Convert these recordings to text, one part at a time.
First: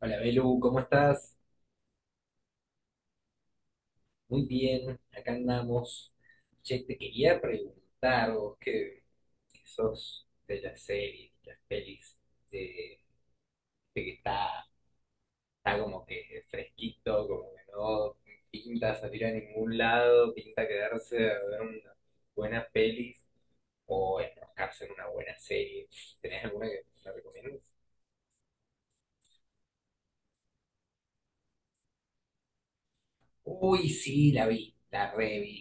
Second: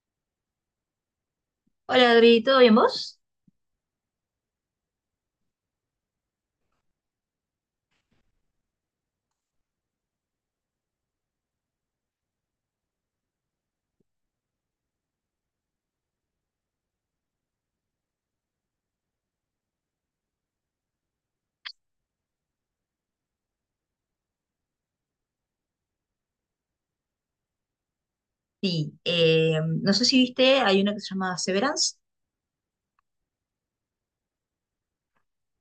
Hola Belu, ¿cómo estás? Hola Adri, ¿todo bien vos? Muy bien, acá andamos. Che, te quería preguntar, vos que sos de las series, de las pelis, de, de que está, está como que fresquito, como que no pinta salir a ningún lado, pinta quedarse a ver unas buenas pelis o enroscarse en una buena serie. ¿Tenés alguna que me recomiendes? Sí, no sé si viste, hay una que se llama Severance. Uy, sí, la vi, la revi,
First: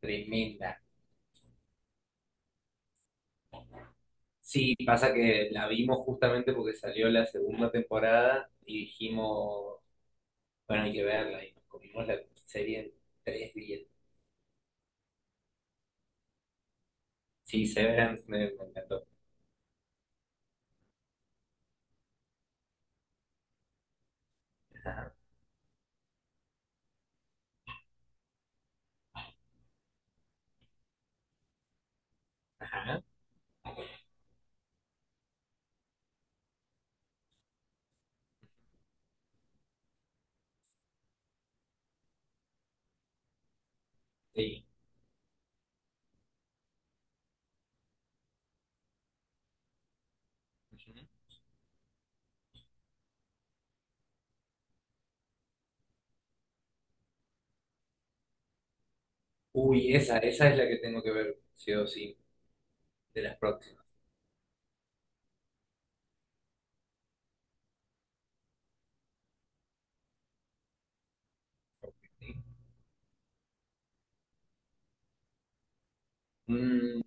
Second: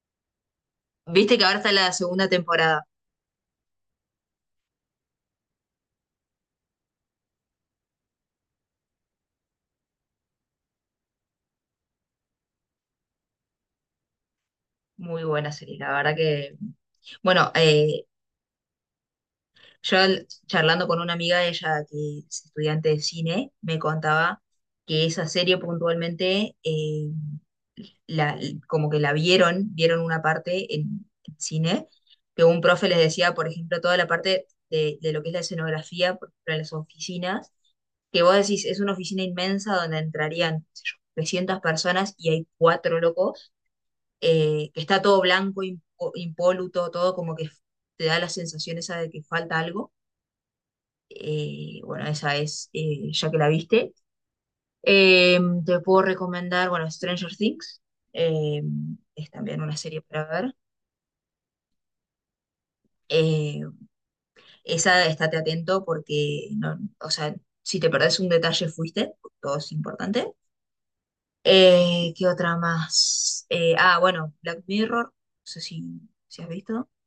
tremenda. Viste que ahora está la segunda temporada. Sí, pasa que la vimos justamente porque salió la segunda temporada y dijimos, bueno, hay que verla y nos comimos la serie en tres días. Muy buena serie, la verdad que. Bueno, Sí, Severance me encantó. Charlando con una amiga, ella que es estudiante de cine, me contaba que Ajá, esa serie puntualmente, la, como que la vieron una parte en cine, que un profe les ajá, decía, por ejemplo, toda la parte de lo que es la escenografía, por ejemplo, en las oficinas, que vos decís, es una oficina inmensa donde entrarían, qué sé yo, 300 personas y hay cuatro locos, sí. Que está todo blanco, impoluto, todo como que te da la sensación esa de que falta algo. Ujú. Bueno, esa es, ya que la viste. Te puedo recomendar, bueno, Stranger Things. eh, es también una Uy, serie esa, para esa ver. es la que tengo que ver, sí o sí, de las Eh, próximas. esa, estate atento porque, no, o sea, si te perdés un detalle, fuiste. Todo es importante. ¿Qué Sí. otra más? Ah, bueno, Black Mirror. No sé si has visto. Mm,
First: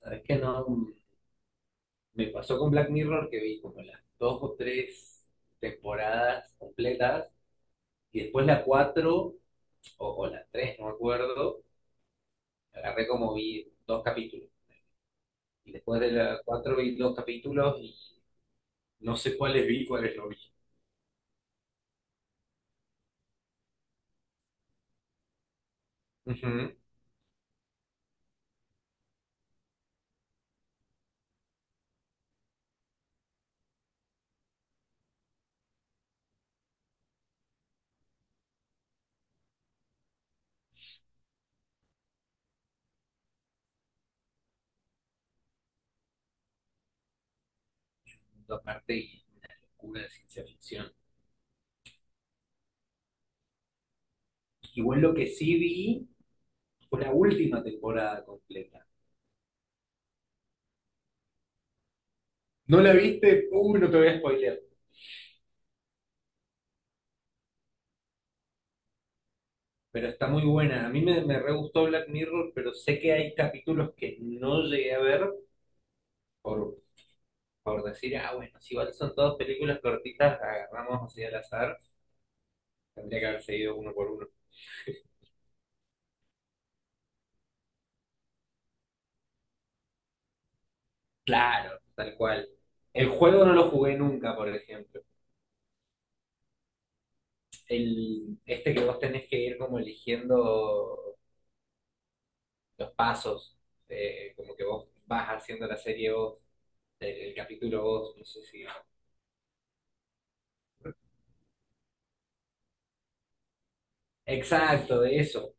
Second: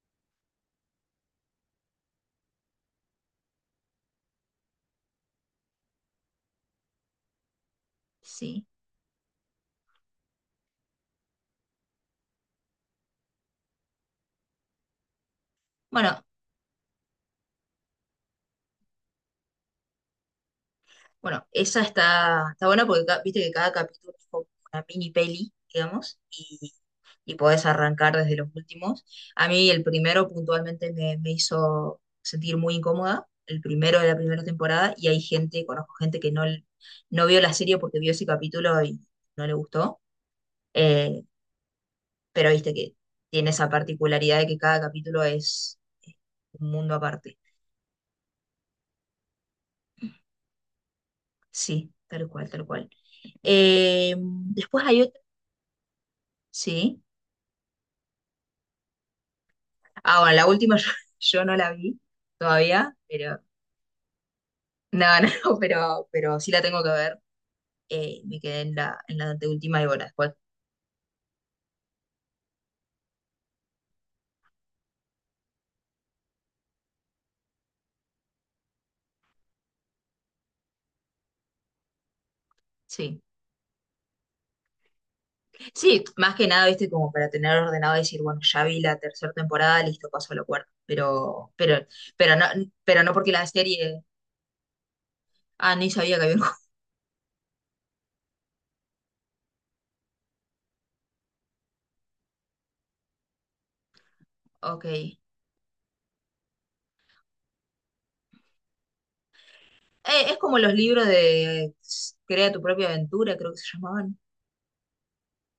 ¿Sabes qué? No, me pasó con Black Mirror que vi como las dos o tres temporadas completas y después la Sí. cuatro o la tres, no me acuerdo, agarré como vi dos capítulos. Y después de Bueno, la cuatro vi dos capítulos y no sé cuáles vi, cuáles no vi. Bueno, esa está, está buena porque viste que cada capítulo es como una mini peli, digamos, Ujú. y podés arrancar desde los últimos. A mí el primero puntualmente me hizo sentir muy incómoda, el primero de la primera temporada, y hay gente, conozco gente que no, no vio la serie porque vio ese capítulo y no le gustó, eh, pero viste que tiene esa particularidad de que cada capítulo es eh, un mundo aparte. Dos partes y una locura de ciencia ficción. Sí, tal cual, tal cual. Después Igual hay lo otro, que sí vi sí. fue la última temporada completa. Ah, bueno, la última yo no la vi ¿No la todavía, pero viste? Uy, no te voy a spoilear. no, no, pero sí la tengo que ver. Me quedé en la anteúltima y bueno, Pero está después muy buena. A mí me re gustó Black Mirror, pero sé que hay capítulos que no llegué a ver por, por decir, ah, bueno, si igual son todas películas cortitas, agarramos así al azar. Tendría sí. que haber seguido uno por uno. Sí, más que nada, viste, como para tener ordenado y decir, bueno, ya vi la tercera temporada, listo, paso a la cuarta. Pero, Claro, pero, tal pero no, cual. pero El no porque juego la no lo jugué serie. nunca, por ejemplo. Ah, ni sabía que había un El, este que vos tenés que ir como eligiendo los pasos, como que juego. Ok. vos vas haciendo la serie vos, el capítulo vos, no sé si... Es como los libros de Crea tu propia aventura, creo que se llamaban. Exacto, de eso,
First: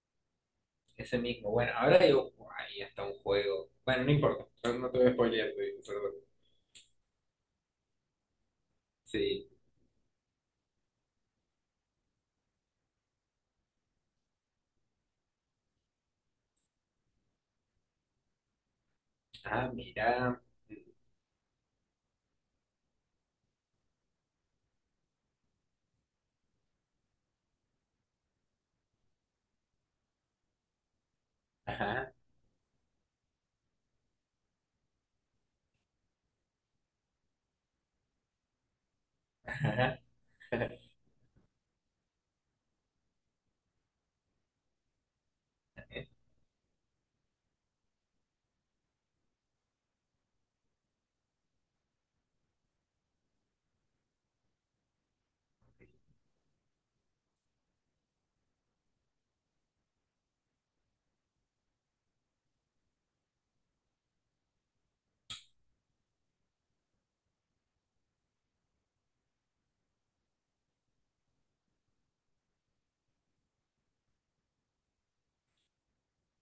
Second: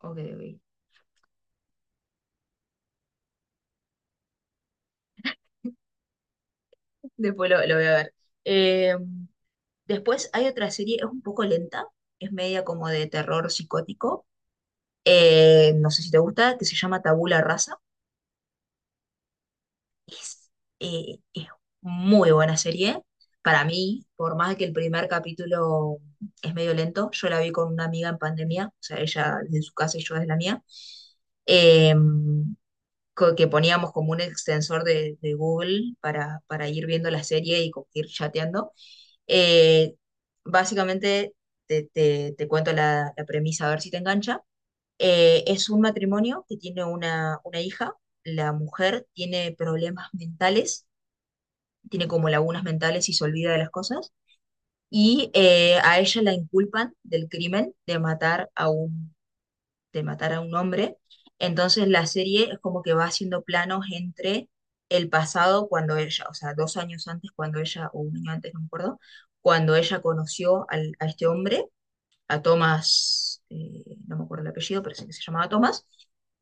Ok, ok. ese mismo. Bueno, ahora digo, ahí está un juego. Bueno, no importa, no, no te voy a spoilear, te digo, perdón. Después lo voy a ver. Eh, Sí. Después hay otra serie, es un poco lenta, es media como de terror psicótico, no sé si te gusta, que se llama Tabula Rasa. Ah, mirá. Es, es muy buena serie. Para mí, por más que el primer capítulo es medio lento, yo la vi con una amiga en pandemia, o sea, ella desde su casa y yo desde la mía. Eh, Ajá, que poníamos como un extensor de Google para ir viendo la serie y ir chateando. Eh, ajá. básicamente, te cuento la premisa a ver si te engancha. Es un matrimonio que tiene una hija. La mujer tiene problemas mentales, tiene como lagunas mentales y se olvida de las cosas. Y a ella la inculpan del crimen de matar a un de matar a un hombre. Entonces la serie es como que va haciendo planos entre el pasado cuando ella, o sea, 2 años antes cuando ella, o un año antes, no me acuerdo, cuando ella conoció a este hombre, a Thomas, no me acuerdo el apellido, pero sé que se llamaba Thomas,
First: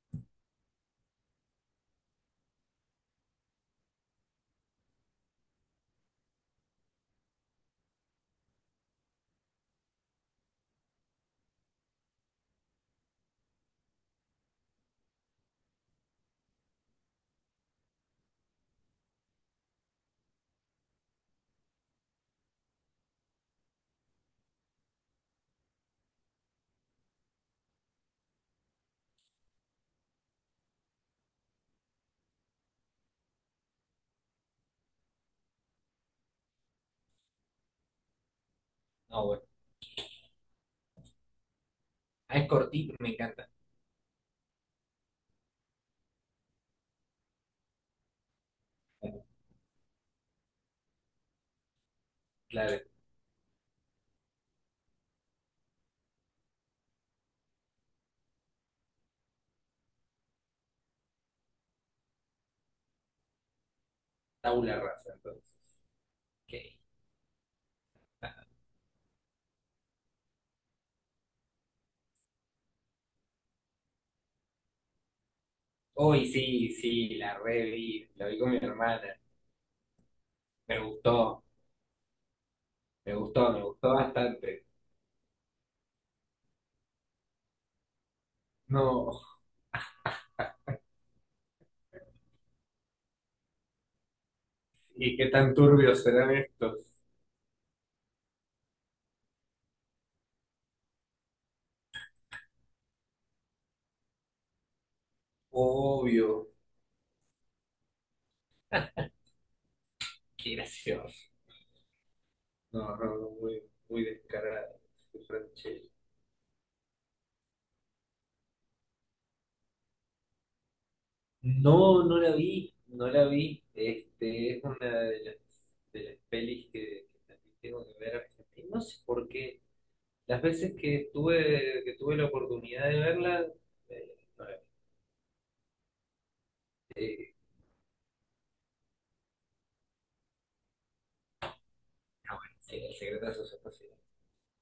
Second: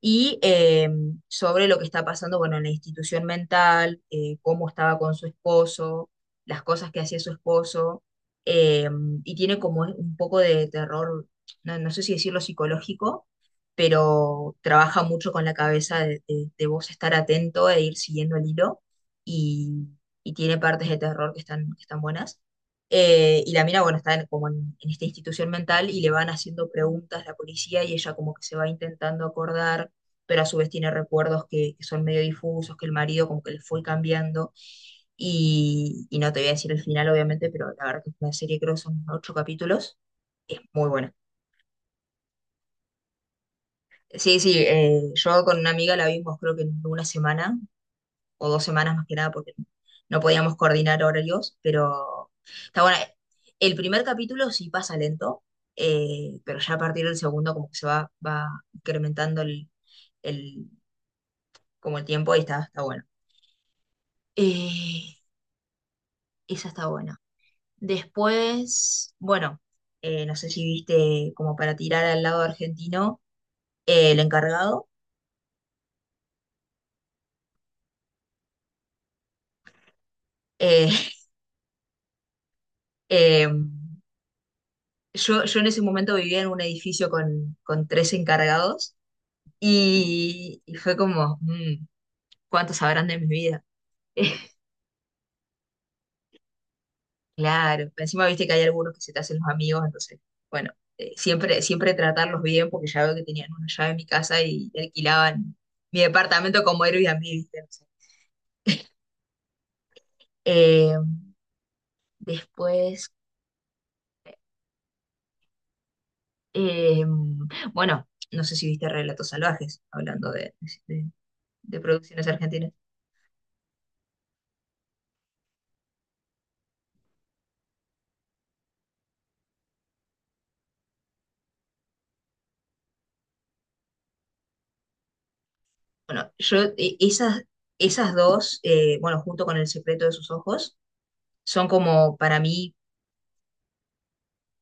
y sobre lo que está pasando, bueno, en la institución mental, cómo estaba con su esposo, las cosas que hacía su esposo, eh, y tiene como un poco de terror, no, no sé si decirlo psicológico, pero trabaja mucho con la cabeza de vos estar atento e ir siguiendo el hilo, y, y tiene partes de terror que están buenas. Y la mina, bueno, está como en esta institución mental y le van haciendo preguntas la policía y ella como que se va intentando acordar, pero a su vez tiene recuerdos que son medio difusos, que el marido como que le fue cambiando. Y, no te voy a decir el final, obviamente, pero la verdad que es una serie, creo que son No, ocho bueno. capítulos. Es muy buena. Ah, es cortito, me encanta. Sí, sí, yo con una amiga la vimos creo que en una semana o 2 semanas más que nada, porque no podíamos coordinar horarios, pero Claro, está bueno. El primer capítulo sí pasa lento, pero ya a partir del segundo como que se va incrementando el, como el tiempo y está, está bueno. tabula rasa, Eh, entonces. Ok. esa está buena. Después, bueno, no sé si viste como para tirar al lado argentino, el encargado. Hoy sí, sí, la reví, la vi con mi hermana. Me Eh, gustó, me eh, gustó, me gustó bastante. Yo en ese momento vivía en un edificio con tres encargados. No, Y, fue como, ¿cuántos sabrán de mi vida? ¿y qué tan turbios serán estos? Claro, encima viste que hay algunos que se te hacen los amigos, entonces, bueno, siempre, siempre tratarlos bien porque ya veo que tenían una llave en mi casa y alquilaban mi Obvio, departamento como Airbnb, ¿viste? No sé. qué Eh, gracioso. No, no, después, no, muy, muy descarado. Qué franchella. eh, bueno, no sé si viste Relatos Salvajes, hablando de- de No, no producciones la argentinas. vi, no la vi. Este, es una de las pelis que también tengo que ver Argentina. No sé por qué. Las veces que estuve, que tuve la oportunidad de verla, no la vi. Bueno, yo, Eh, esas dos, bueno, junto con El secreto de sus ojos, son como ah, para bueno, mí sí, El secreto de sus ojos, sí.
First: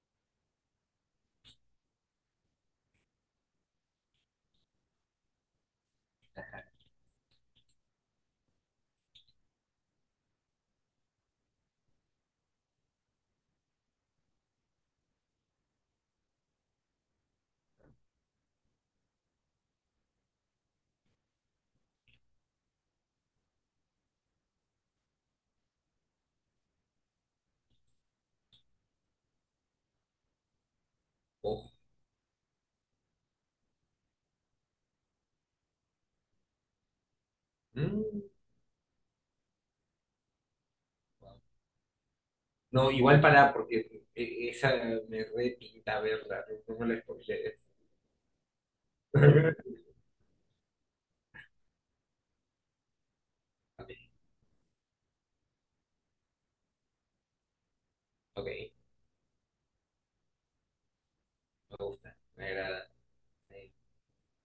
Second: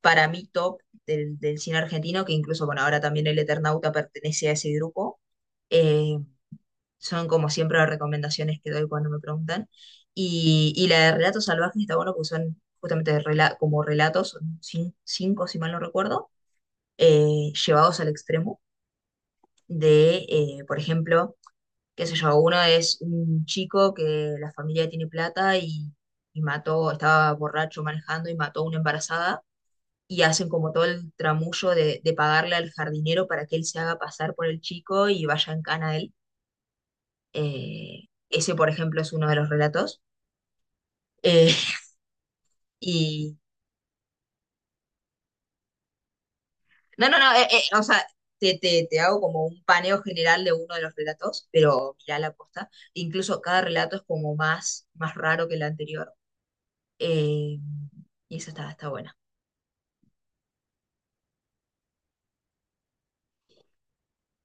para mí top del cine argentino, que incluso, bueno, ahora también El Eternauta pertenece a ese grupo. Eh, son como siempre las recomendaciones que doy cuando me preguntan. Y, la de Relatos Salvajes está bueno porque son justamente como relatos, son cinco si mal no recuerdo, llevados al extremo de, por ejemplo, qué sé yo, uno es un chico que la familia tiene plata y mató, estaba borracho manejando y mató a una embarazada y hacen como todo el tramullo Ojo. De pagarle al jardinero para que él se haga pasar por el chico y vaya en cana a él. Eh, Mm. ese, por ejemplo, es uno de los relatos. Eh, No, igual y para, porque esa me repinta verla, no no me la no, no, no, spoilees. O sea, te hago como un paneo general de uno de los relatos, pero mirá la posta. Incluso cada Ok, relato es como más, más raro que el anterior. Eh, y ok, esa está, está buena. me gusta, me agrada. Sí.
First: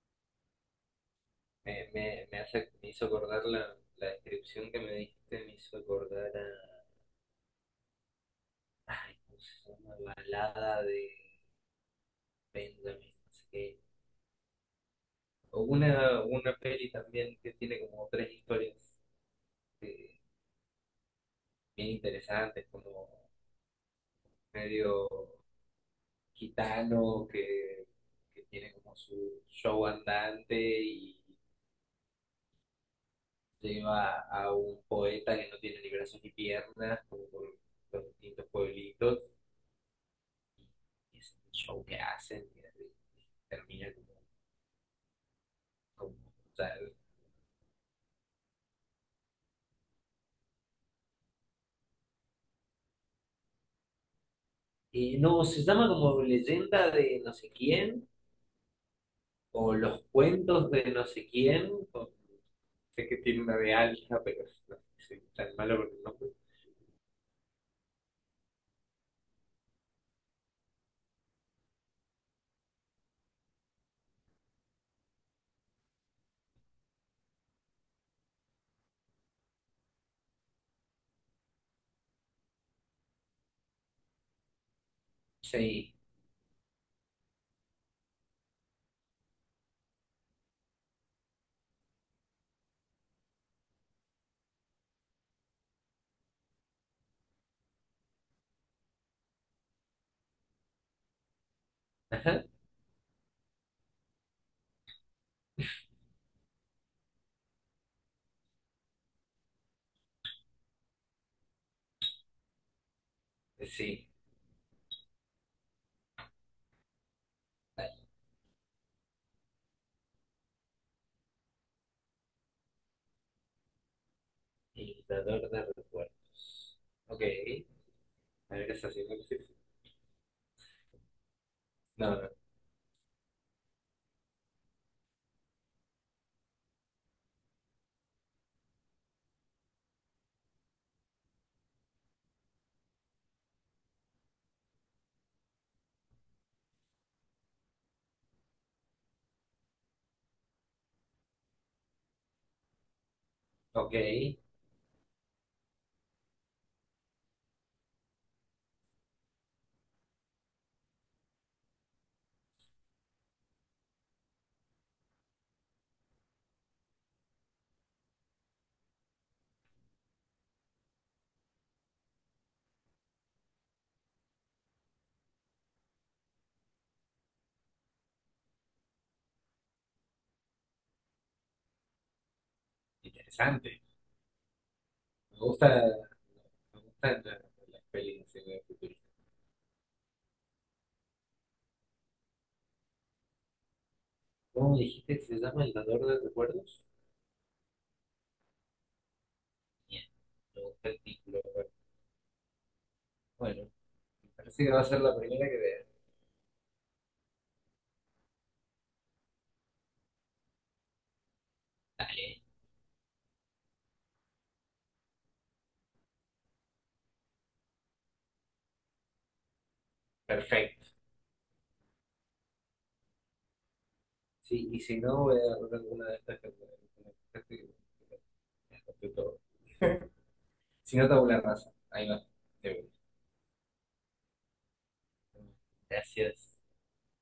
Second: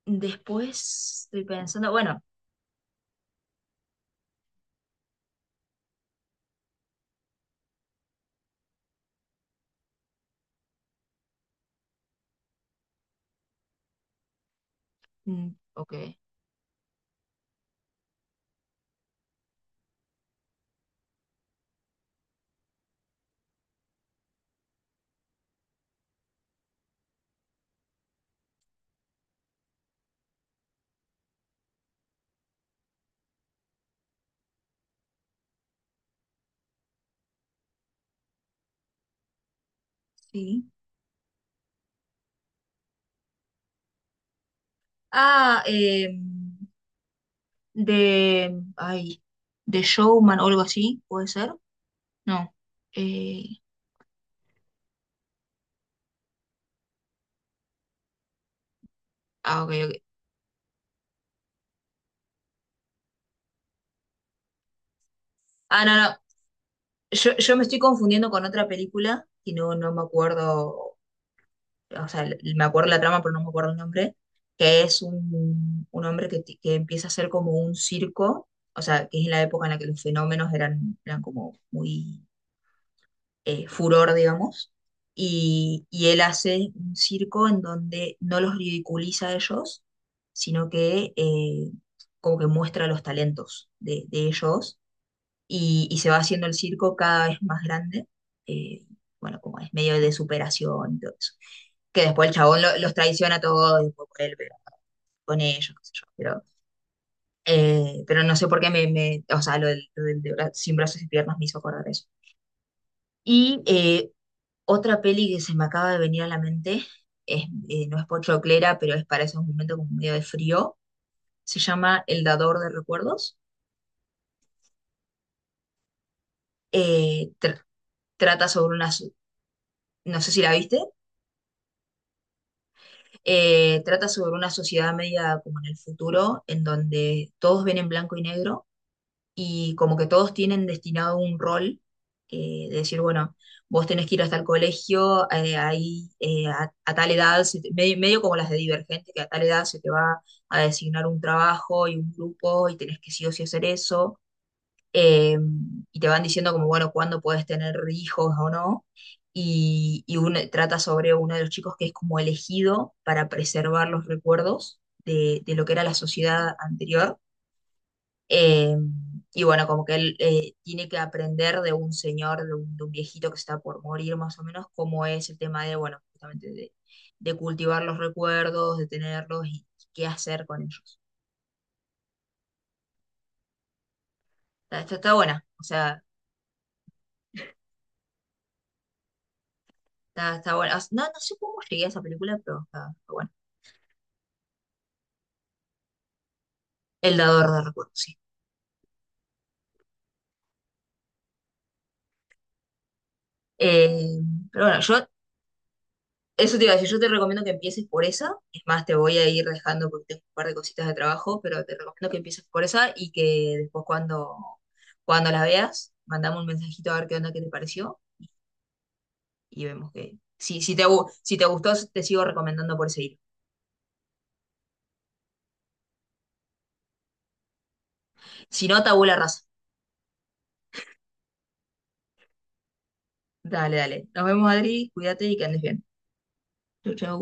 Después estoy Me, pensando, bueno, me, me hace, me hizo acordar la descripción que me dijiste, me hizo acordar a, ay, ¿cómo se llama? Balada de Benjamin, no sé qué. mm, O ok, una peli también que tiene como tres historias eh, bien interesantes, como medio gitano que tiene como su show andante y lleva a un poeta que no tiene ni brazos ni piernas, como por los distintos pueblitos, sí. y es un show que hacen y así, termina como, Ah, como tal. Ay, de Showman o algo así, ¿puede ser? No. Eh, Y no, se llama como leyenda de no sé quién, ah, ok, o ok. los cuentos de no sé quién, o sé que tiene una de Alja, pero no, soy tan malo Ah, con no, el no. nombre. Yo, me estoy confundiendo con otra película y no, no me acuerdo, o sea, me acuerdo la trama, pero no me acuerdo el nombre, que es un hombre que empieza a ser como un circo, o sea, que es en la época en la que los fenómenos eran como muy furor, digamos, Sí, y él hace un circo en donde no los ridiculiza a ellos, sino que como que muestra los talentos de ellos y se va haciendo el circo cada vez más grande, eh, bueno, como es medio de superación y todo eso. Que después el ajá, chabón los traiciona a todos, después por él, pero con ellos, qué sé yo, pero. Pero no sé por qué o sea, lo del sin brazos y piernas me hizo acordar eso. Y sí. Otra peli que se me acaba de venir a la mente, es, no es pochoclera, pero es para esos momentos como medio de frío, se llama El Dador de Recuerdos. Dictador de recuerdos. Ok. Eh, tr- trata A ver qué sobre está una, haciendo. no sé si la viste, No, no. No. Trata sobre una sociedad media como en el futuro, en donde todos ven en blanco y negro y como que todos tienen destinado un rol, de decir, bueno, vos tenés que ir hasta el colegio, ahí a tal edad, medio, medio como las de Divergente, que a tal edad se te va a designar un trabajo y un grupo y tenés que sí o sí hacer Ok. eso, eh, y te van diciendo como, bueno, cuándo puedes tener hijos o no. Y, trata sobre uno de los chicos que es como elegido para preservar los recuerdos de lo que era la sociedad anterior eh, y bueno, como que él tiene que aprender de un señor, de un viejito que está por morir más o menos, cómo es el tema de, bueno, justamente de cultivar los recuerdos, de tenerlos y qué hacer con ellos. Interesante. Está Me buena, o gusta. sea, Me gustan la las pelis así de futurista. está, está buena. No, no sé cómo llegué a esa película, pero está, está buena. ¿Cómo dijiste que se llama El dador de recuerdos? El dador de recuerdos, sí. Bien. Me gusta el título. Bueno, Eh, parece pero que bueno, va a yo ser la primera que vea. eso te iba a decir, yo te recomiendo que empieces por esa. Es más, te voy a ir dejando porque tengo un par de cositas de trabajo, pero te recomiendo que Dale. empieces por esa y que después cuando, cuando la veas, mandame un mensajito a ver qué onda, qué te pareció y vemos que. Si, Perfecto. Si te gustó, te sigo recomendando por ese hilo. Sí, y si no, voy a agarrar alguna de estas que me gustaste, que me que me Si no, que me tabú que la me raza. si no, tabula rasa. Ahí va. De Dale, dale. Nos vemos, Adri. Cuídate y que una. andes bien. Gracias. Chau, chau.